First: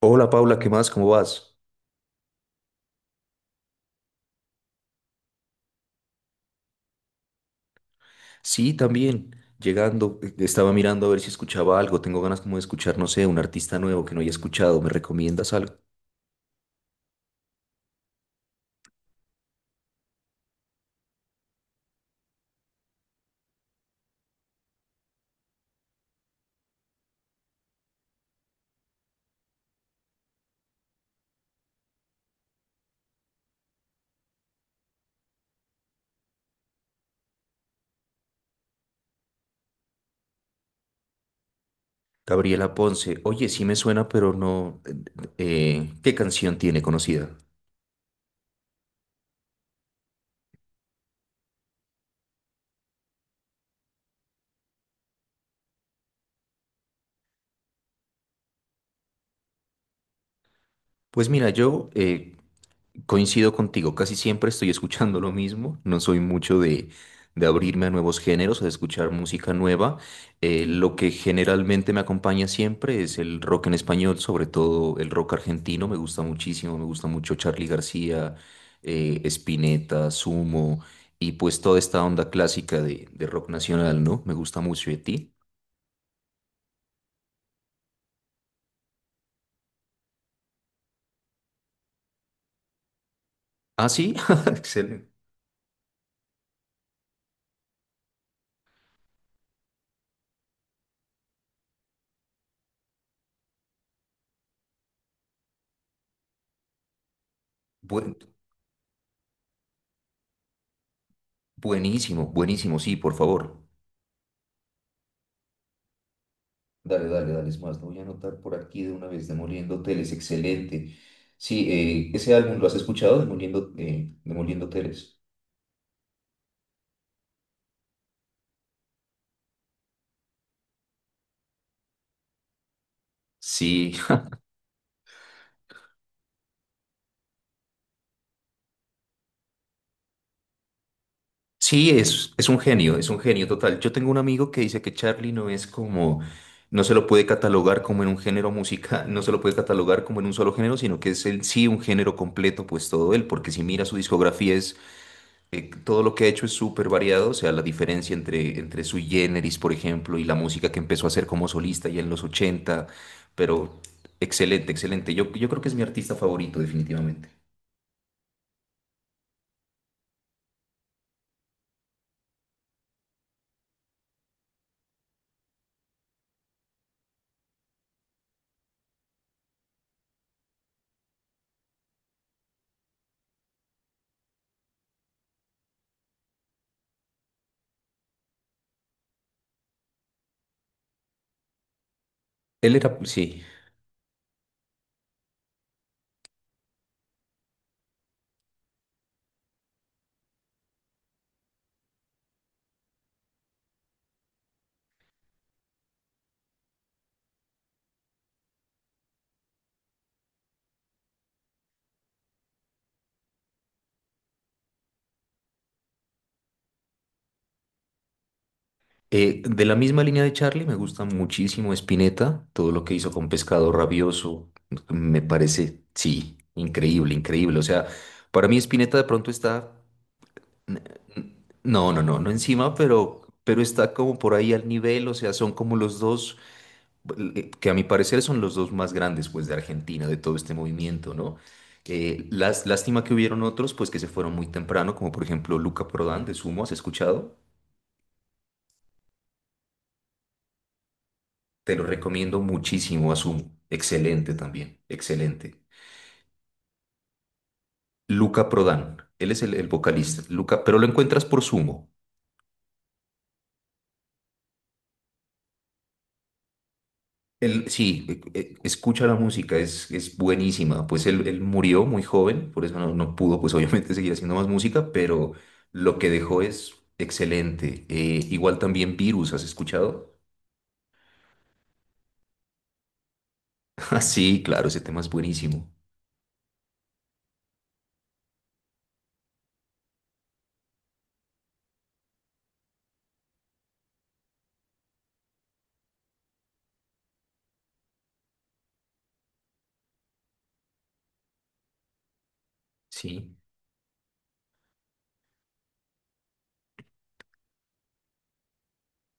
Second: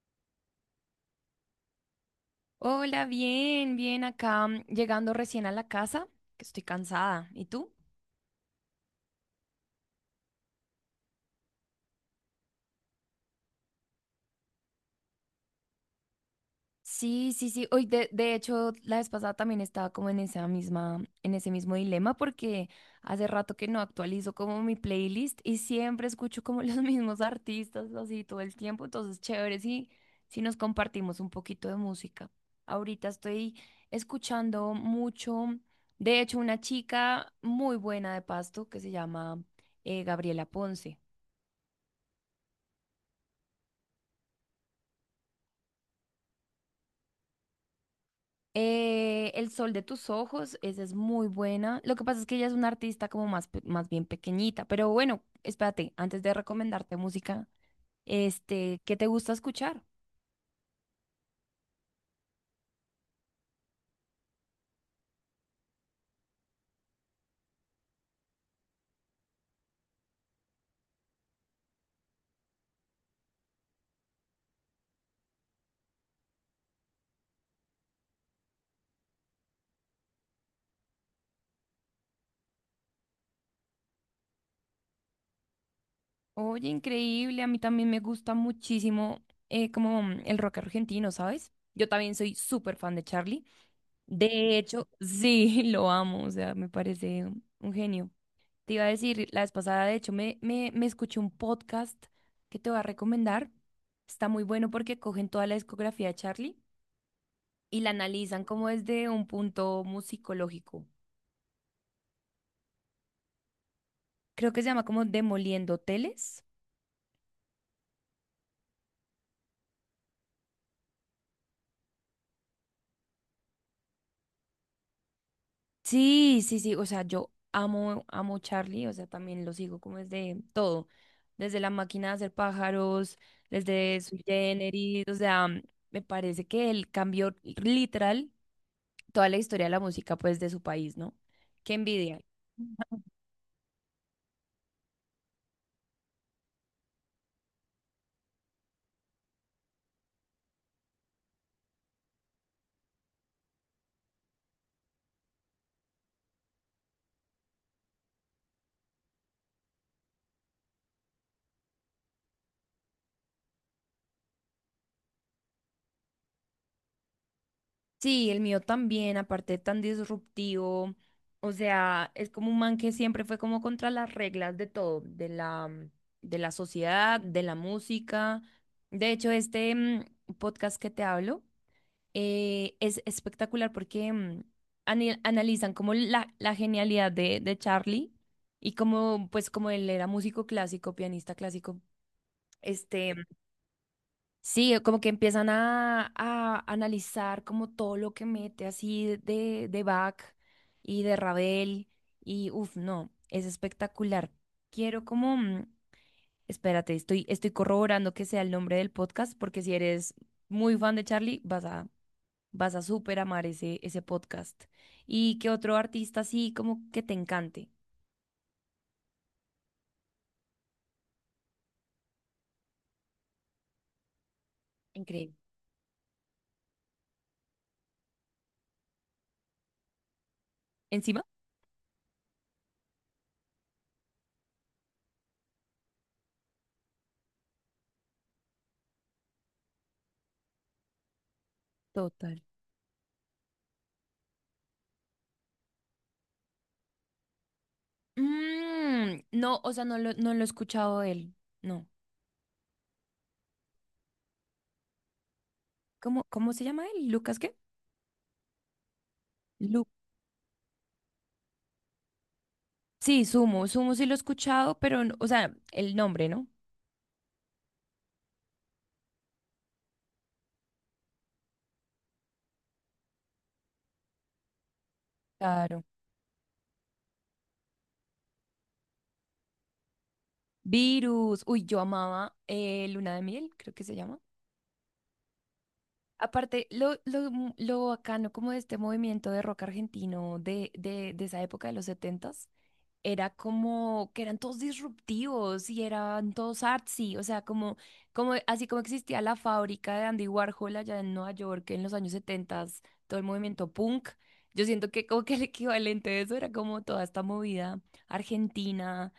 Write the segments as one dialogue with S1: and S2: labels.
S1: Hola Paula, ¿qué más? ¿Cómo vas?
S2: Hola, bien, bien acá, llegando recién a la casa, que estoy cansada. ¿Y tú?
S1: Sí, también. Llegando, estaba mirando a ver si escuchaba algo. Tengo ganas como de escuchar, no sé, un artista nuevo que no haya escuchado. ¿Me recomiendas algo?
S2: Sí, sí, sí. Hoy de hecho, la vez pasada también estaba como en esa misma, en ese mismo dilema porque hace rato que no actualizo como mi playlist y siempre escucho como los mismos artistas así todo el tiempo. Entonces, chévere si, si nos compartimos un poquito de música. Ahorita estoy escuchando mucho, de hecho, una chica muy buena de Pasto que se llama Gabriela Ponce.
S1: Gabriela Ponce. Oye, sí me suena, pero no. ¿Qué canción tiene conocida?
S2: El sol de tus ojos, esa es muy buena. Lo que pasa es que ella es una artista como más, más bien pequeñita, pero bueno, espérate, antes de recomendarte música, ¿qué te gusta escuchar?
S1: Pues mira, yo, coincido contigo, casi siempre estoy escuchando lo mismo, no soy mucho de abrirme a nuevos géneros, a escuchar música nueva. Lo que generalmente me acompaña siempre es el rock en español, sobre todo el rock argentino, me gusta muchísimo, me gusta mucho Charly García, Spinetta, Sumo, y pues toda esta onda clásica de rock nacional, ¿no? Me gusta mucho de ti.
S2: Oye, increíble, a mí también me gusta muchísimo como el rock argentino, ¿sabes? Yo también soy súper fan de Charlie.
S1: Ah, sí,
S2: De hecho,
S1: excelente.
S2: sí, lo amo, o sea, me parece un genio. Te iba a decir, la vez pasada, de hecho, me escuché un podcast que te voy a recomendar. Está muy bueno porque cogen toda la discografía de Charlie y la
S1: Buen-
S2: analizan como desde un punto musicológico.
S1: Buenísimo, buenísimo, sí, por favor.
S2: Creo que se llama como Demoliendo Teles.
S1: Dale, dale, dale, es más, lo voy a anotar por aquí de una vez, Demoliendo Hoteles, excelente. Sí, ese álbum lo has escuchado, Demoliendo Hoteles.
S2: Sí, sí, sí, o sea, yo amo, amo Charlie, o sea, también lo sigo como desde todo, desde la máquina de hacer pájaros,
S1: Sí,
S2: desde su Generis, o sea, me parece que él cambió literal toda la historia de la música pues de su país, ¿no? Qué
S1: sí,
S2: envidia.
S1: es un genio total. Yo tengo un amigo que dice que Charlie no es como, no se lo puede catalogar como en un género musical, no se lo puede catalogar como en un solo género, sino que es en sí un género completo, pues todo él, porque si mira su discografía, todo lo que ha hecho es súper variado, o sea, la diferencia entre su generis, por ejemplo, y la música que empezó a hacer como solista ya en los ochenta, pero excelente, excelente. Yo creo que es mi artista favorito, definitivamente.
S2: Sí, el mío también, aparte tan disruptivo. O sea, es como un man que siempre fue como contra las reglas de todo, de la, de la sociedad, de la música. De hecho, este podcast que te hablo es espectacular porque analizan como la genialidad de Charlie y como, pues como él era músico clásico, pianista clásico,
S1: Él era,
S2: este,
S1: sí.
S2: sí, como que empiezan a analizar como todo lo que mete así de Bach y de Ravel y uff, no, es espectacular. Quiero como, espérate, estoy, estoy corroborando que sea el nombre del podcast porque si eres muy fan de Charlie vas a, vas a súper amar ese, ese podcast. ¿Y qué otro artista así como que te encante?
S1: De la misma línea de Charlie, me gusta muchísimo Spinetta, todo lo que hizo con Pescado Rabioso, me
S2: Increíble.
S1: parece, sí, increíble, increíble. O sea, para mí Spinetta de pronto está,
S2: ¿Encima?
S1: no, no encima, pero está como por ahí al nivel, o sea, son como los dos. Eh, que a mi parecer son los dos más grandes, pues, de Argentina, de todo este movimiento, ¿no?
S2: Total.
S1: Las, lástima que hubieron otros, pues, que se fueron muy temprano, como por ejemplo Luca Prodan de Sumo, ¿has escuchado?
S2: Mm, no, o sea, no lo, no lo he escuchado de él,
S1: Te lo
S2: no.
S1: recomiendo muchísimo a Sumo. Excelente también, excelente.
S2: ¿Cómo, cómo se llama él? ¿Lucas qué?
S1: Luca Prodan, él es el
S2: Lu
S1: vocalista, Luca, pero lo encuentras por Sumo.
S2: sí, Sumo. Sumo sí lo he escuchado, pero, o sea, el nombre, ¿no?
S1: Él, sí, escucha la música, es buenísima. Pues él murió muy joven, por eso no, no pudo, pues obviamente, seguir haciendo más música, pero
S2: Claro.
S1: lo que dejó es excelente. Igual también Virus, ¿has escuchado?
S2: Virus. Uy, yo amaba Luna de Miel, creo que se
S1: Ah,
S2: llama.
S1: sí, claro, ese tema es buenísimo.
S2: Aparte, lo, lo bacano como de este movimiento de rock argentino de esa época de los setentas. Era como que eran todos disruptivos y eran todos artsy, o sea, como, como así como existía la fábrica de Andy Warhol allá en Nueva York en los años 70, todo el
S1: Sí,
S2: movimiento punk. Yo siento que como que el equivalente de eso era como toda esta movida argentina,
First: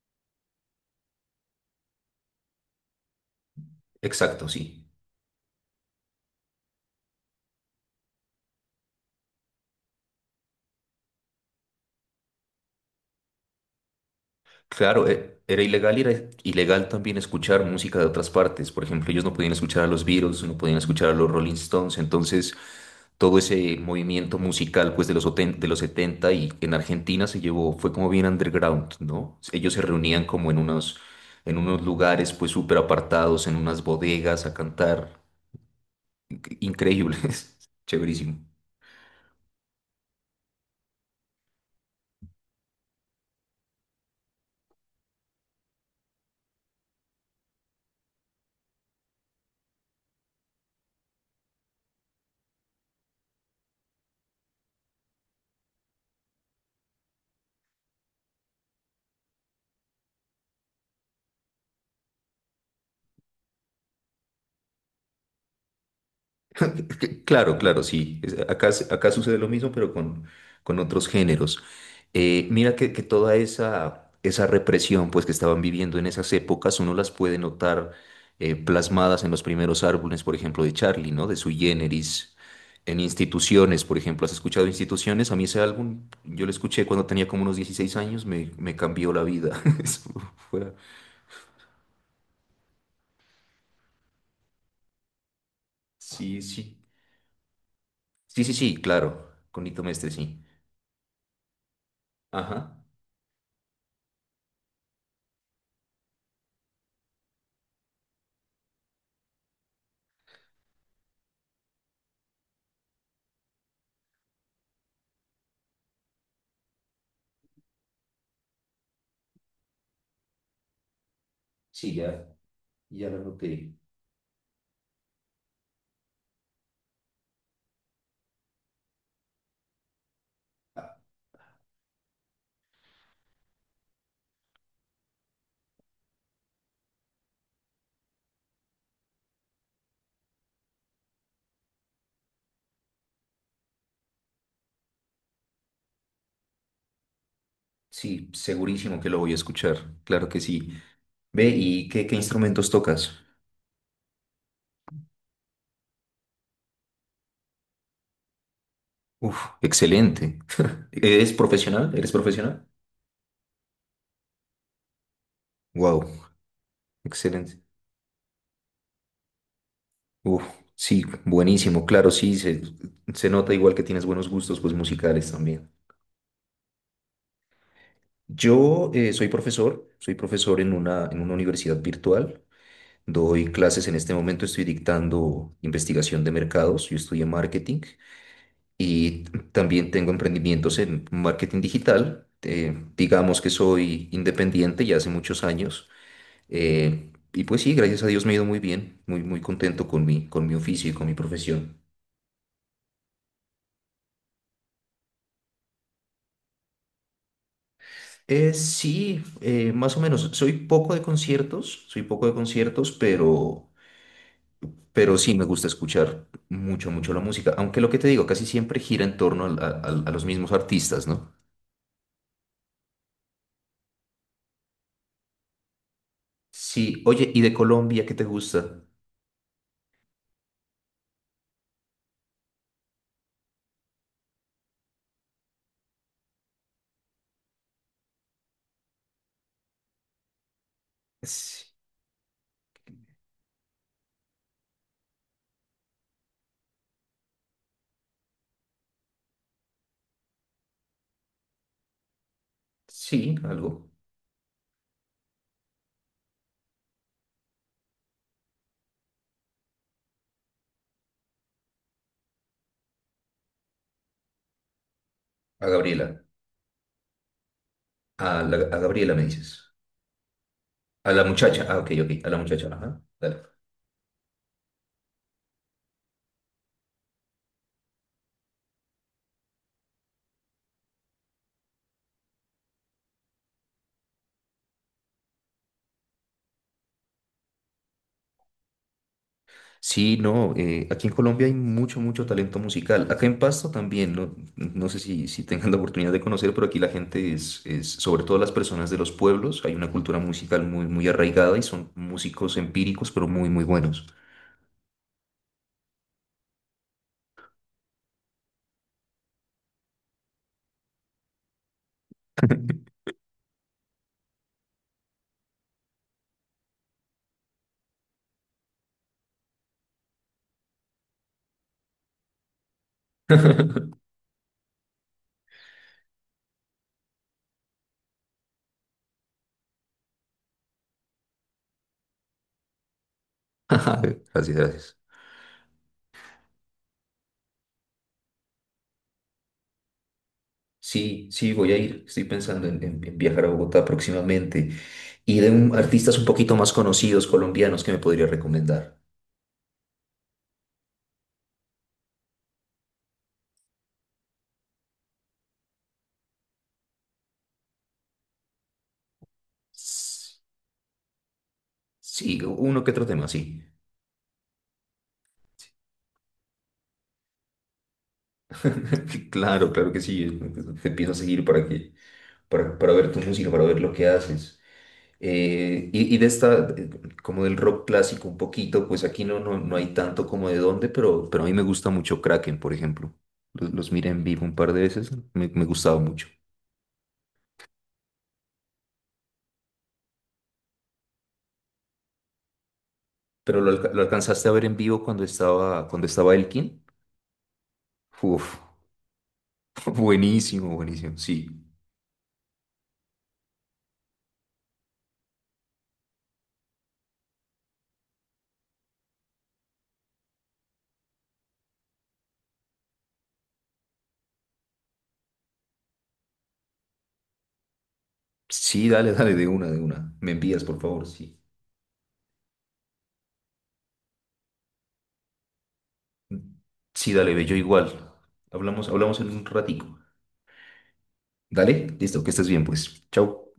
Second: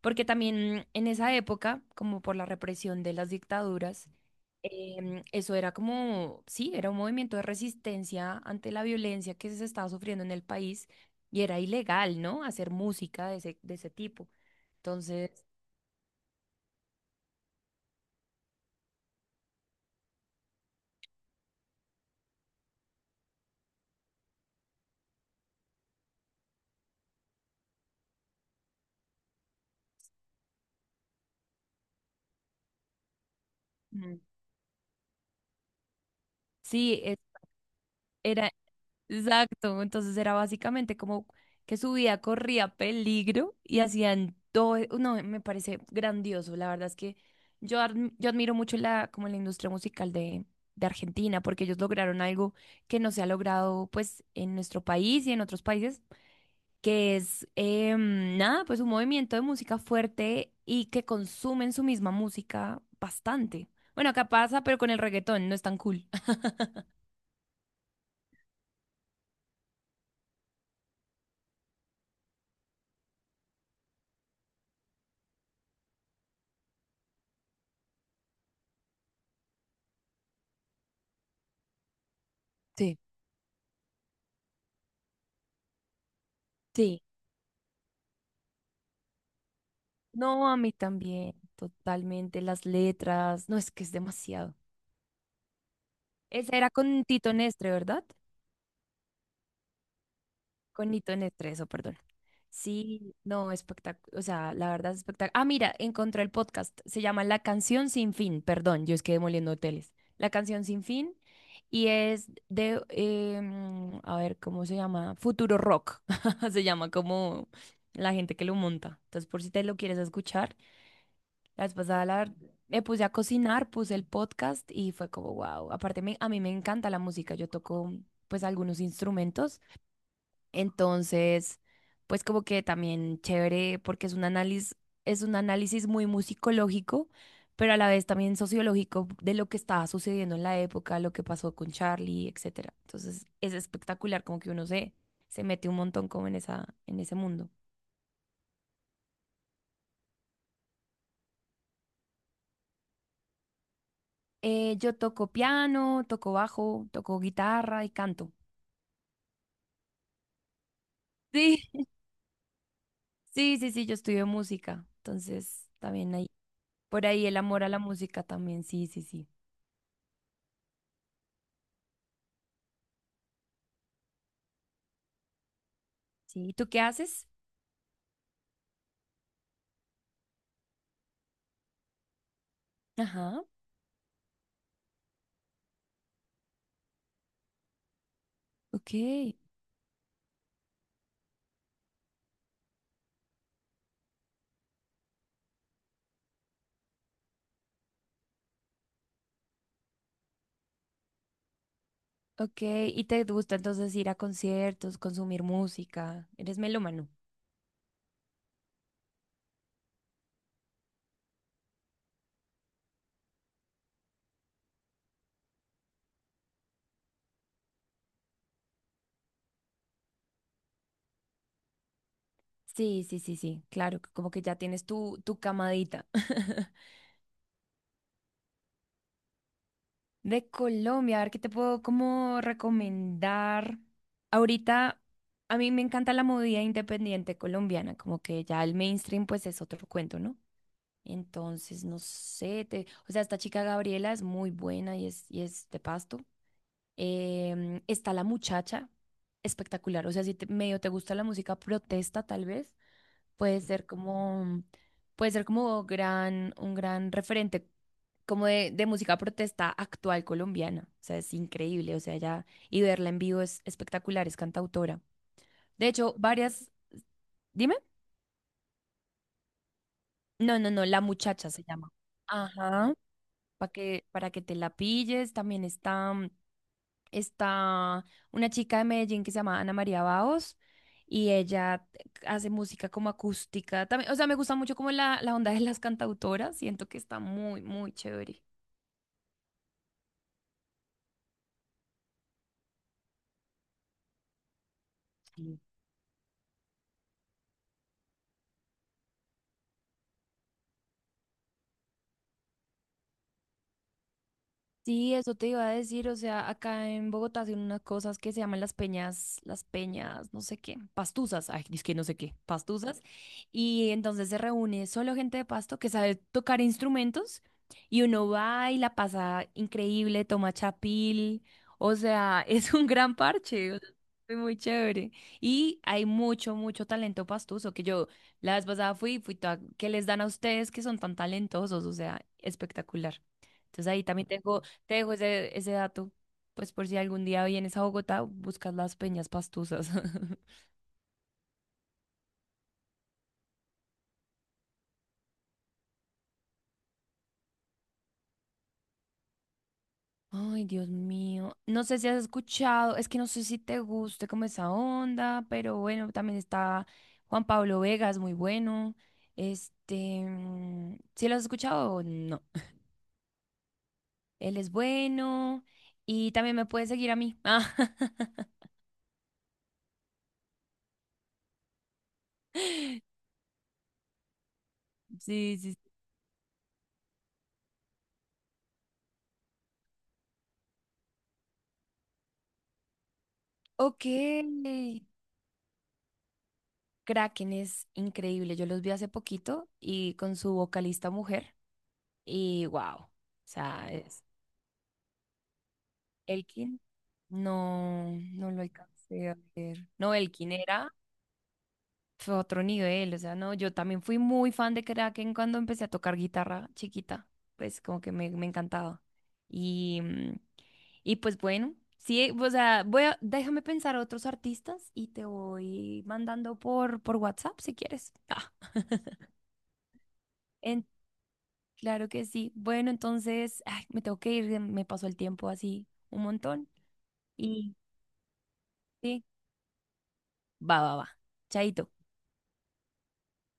S2: porque también en esa época, como por la represión de las dictaduras,
S1: exacto, sí.
S2: eso era como, sí, era un movimiento de resistencia ante la violencia que se estaba sufriendo en el país y era ilegal, ¿no? Hacer música de ese tipo.
S1: Claro,
S2: Entonces,
S1: era ilegal y era ilegal también escuchar música de otras partes. Por ejemplo, ellos no podían escuchar a los Beatles, no podían escuchar a los Rolling Stones. Entonces, todo ese movimiento musical pues de los, de los 70 y en Argentina se llevó, fue como bien underground, ¿no? Ellos se reunían como en unos lugares pues súper apartados, en unas
S2: mm,
S1: bodegas a cantar.
S2: sí,
S1: Increíbles, chéverísimo.
S2: era, exacto, entonces era básicamente como que su vida corría peligro y hacían todo, e, no, me parece grandioso, la verdad es que yo, yo admiro mucho la, como la industria musical de Argentina, porque ellos lograron algo que no se ha logrado pues en nuestro país y en otros países, que es, nada, pues un movimiento de música fuerte y que consumen su misma música bastante. Bueno, acá pasa, pero con el reggaetón no es tan cool.
S1: Claro, claro, sí. Acá, acá sucede lo mismo, pero con otros géneros. Mira que toda esa represión pues, que estaban viviendo en esas épocas, uno las puede notar, plasmadas en los primeros álbumes, por ejemplo, de Charlie, ¿no? De Sui Generis, en Instituciones, por ejemplo. ¿Has escuchado Instituciones? A mí ese álbum, yo lo escuché
S2: Sí.
S1: cuando tenía como unos 16 años, me cambió la vida.
S2: No, a
S1: Fue-
S2: mí también, totalmente. Las letras, no, es que es demasiado.
S1: Sí,
S2: Esa era
S1: sí.
S2: con Tito Nestre, ¿verdad?
S1: Sí, sí, sí, claro. Con Nito Mestre, sí.
S2: Con Tito Nestre, eso, perdón.
S1: Ajá.
S2: Sí, no, espectacular. O sea, la verdad es espectacular. Ah, mira, encontré el podcast. Se llama La Canción Sin Fin. Perdón, yo es que demoliendo hoteles. La Canción Sin Fin. Y es de, a ver, ¿cómo se llama? Futuro Rock. Se llama como la gente que lo monta. Entonces, por si te lo quieres escuchar. La vez
S1: Sí,
S2: pasada
S1: ya.
S2: me puse
S1: Ya
S2: a
S1: lo
S2: cocinar,
S1: noté.
S2: puse el podcast y fue como, wow. Aparte, a mí me encanta la música. Yo toco, pues, algunos instrumentos.
S1: Ah,
S2: Entonces, pues, como que también chévere porque es un análisis muy musicológico, pero a la vez también sociológico de lo que estaba sucediendo en la época, lo que pasó con Charlie, etcétera. Entonces, es espectacular como que uno se, se mete un montón como en esa, en ese mundo.
S1: sí, segurísimo que lo voy a escuchar. Claro que sí. Ve, ¿y qué instrumentos tocas?
S2: Yo toco piano, toco bajo, toco guitarra y canto.
S1: Uf, excelente. ¿Eres
S2: Sí,
S1: profesional? ¿Eres profesional?
S2: sí, sí, sí, yo estudio música, entonces
S1: Wow,
S2: también hay por ahí el
S1: excelente.
S2: amor a la música también, sí, sí, sí.
S1: Uf, sí, buenísimo. Claro, sí, se nota igual que tienes buenos gustos, pues musicales también.
S2: Sí, ¿y tú qué haces?
S1: Yo soy profesor en en una universidad virtual.
S2: Ajá,
S1: Doy clases en este momento, estoy dictando investigación de mercados, yo estudié marketing.
S2: ok,
S1: También tengo emprendimientos en marketing digital. Digamos que soy independiente ya hace muchos años. eh, y pues sí, gracias a Dios me ha ido muy bien, muy, muy contento con mi oficio y con mi profesión.
S2: ok, ¿y te gusta entonces ir a conciertos, consumir música? ¿Eres melómano?
S1: Sí, Más o menos. Soy poco de conciertos, soy poco de conciertos, pero sí me gusta escuchar mucho, mucho la música. Aunque lo que te digo, casi siempre gira en torno a, a los mismos artistas, ¿no?
S2: Sí, sí, sí, sí, claro, que como que ya tienes tu, tu camadita.
S1: Sí, oye, ¿y de Colombia qué te gusta?
S2: De Colombia, a ver qué te puedo como recomendar. Ahorita a mí me encanta la movida independiente colombiana, como que ya el mainstream pues es otro cuento, ¿no?
S1: Sí,
S2: Entonces, no sé, o sea, esta chica Gabriela es muy buena y es de Pasto. Está la muchacha, espectacular. O sea, si medio te gusta la música protesta, tal vez,
S1: sí,
S2: puede ser
S1: algo.
S2: como, puede ser como gran, un gran referente como de música protesta actual colombiana. O sea, es increíble. O sea, ya, y verla en vivo es espectacular, es cantautora.
S1: A
S2: De
S1: Gabriela.
S2: hecho, varias, dime.
S1: A, a Gabriela me dices.
S2: No, no, no, la
S1: A la
S2: muchacha se
S1: muchacha. Ah, ok,
S2: llama.
S1: ok. A la muchacha.
S2: Ajá.
S1: Ajá. Dale.
S2: Para que, para que te la pilles. También está, está una chica de Medellín que se llama Ana María Baos y ella hace música como acústica. También, o sea, me gusta mucho como la onda de las cantautoras. Siento que está muy, muy chévere.
S1: Sí, no. Aquí en Colombia hay mucho, mucho talento musical. Acá en Pasto también. No, no sé si, si tengan la oportunidad de conocer, pero aquí la gente es, sobre todo las personas de los pueblos, hay una cultura musical muy, muy arraigada y son músicos empíricos, pero muy, muy buenos.
S2: Sí, eso te iba a decir, o sea, acá en Bogotá hacen unas cosas que se llaman las peñas, no sé qué, pastusas, ay, es que no sé qué, pastusas, y entonces se reúne solo gente de Pasto que sabe tocar instrumentos y uno va y la pasa increíble, toma chapil, o sea, es un gran parche, o sea, fue muy chévere. Y hay mucho, mucho talento pastuso, que yo la vez pasada fui, fui toda, que les dan a ustedes que son tan talentosos, o sea, espectacular. Entonces ahí también
S1: Gracias,
S2: tengo te
S1: gracias.
S2: dejo ese, ese dato, pues por si algún día vienes a Bogotá, buscas las peñas pastuzas.
S1: Sí, sí, voy a ir. Estoy pensando en viajar a Bogotá próximamente. Y de artistas un poquito más conocidos colombianos que me podría recomendar.
S2: Ay, Dios mío. No sé si has escuchado, es que no sé si te guste como esa onda, pero bueno, también está Juan Pablo Vega, es muy bueno. Este,
S1: Sí,
S2: ¿sí lo has escuchado o no?
S1: uno que otro tema, sí.
S2: Él es bueno y también me puede seguir a mí. Ah,
S1: Claro, claro que sí. Te empiezo a seguir para ver tu música, para ver lo que haces.
S2: sí, sí, sí.
S1: Y de esta, como del rock clásico un poquito, pues aquí no, no hay tanto como de dónde, pero a mí me gusta mucho Kraken, por ejemplo. Los
S2: Ok.
S1: miré en vivo un par de veces, me gustaba mucho.
S2: Kraken es increíble. Yo los vi hace poquito y con su vocalista mujer. Y wow, o
S1: Pero lo,
S2: sea,
S1: lo
S2: es
S1: alcanzaste a ver en vivo cuando estaba
S2: Elkin.
S1: Elkin.
S2: No, no
S1: Uf,
S2: lo alcancé a ver. No, Elkin
S1: buenísimo,
S2: era,
S1: buenísimo, sí.
S2: fue otro nivel, o sea, no, yo también fui muy fan de Kraken cuando empecé a tocar guitarra chiquita, pues como que me encantaba. Y, y pues bueno, sí, o sea, voy a, déjame pensar a otros artistas y te voy mandando por WhatsApp si quieres. Ah,
S1: Sí, dale, dale, de una, de una. Me envías, por
S2: en-
S1: favor, sí.
S2: claro que sí. Bueno, entonces, ay, me tengo que ir, me pasó el tiempo así un montón.
S1: Sí, dale, ve, yo
S2: Y
S1: igual. Hablamos, hablamos
S2: sí,
S1: en un ratico.
S2: va, va, va.
S1: Dale,
S2: Chaito.
S1: listo, que estés bien, pues. Chau.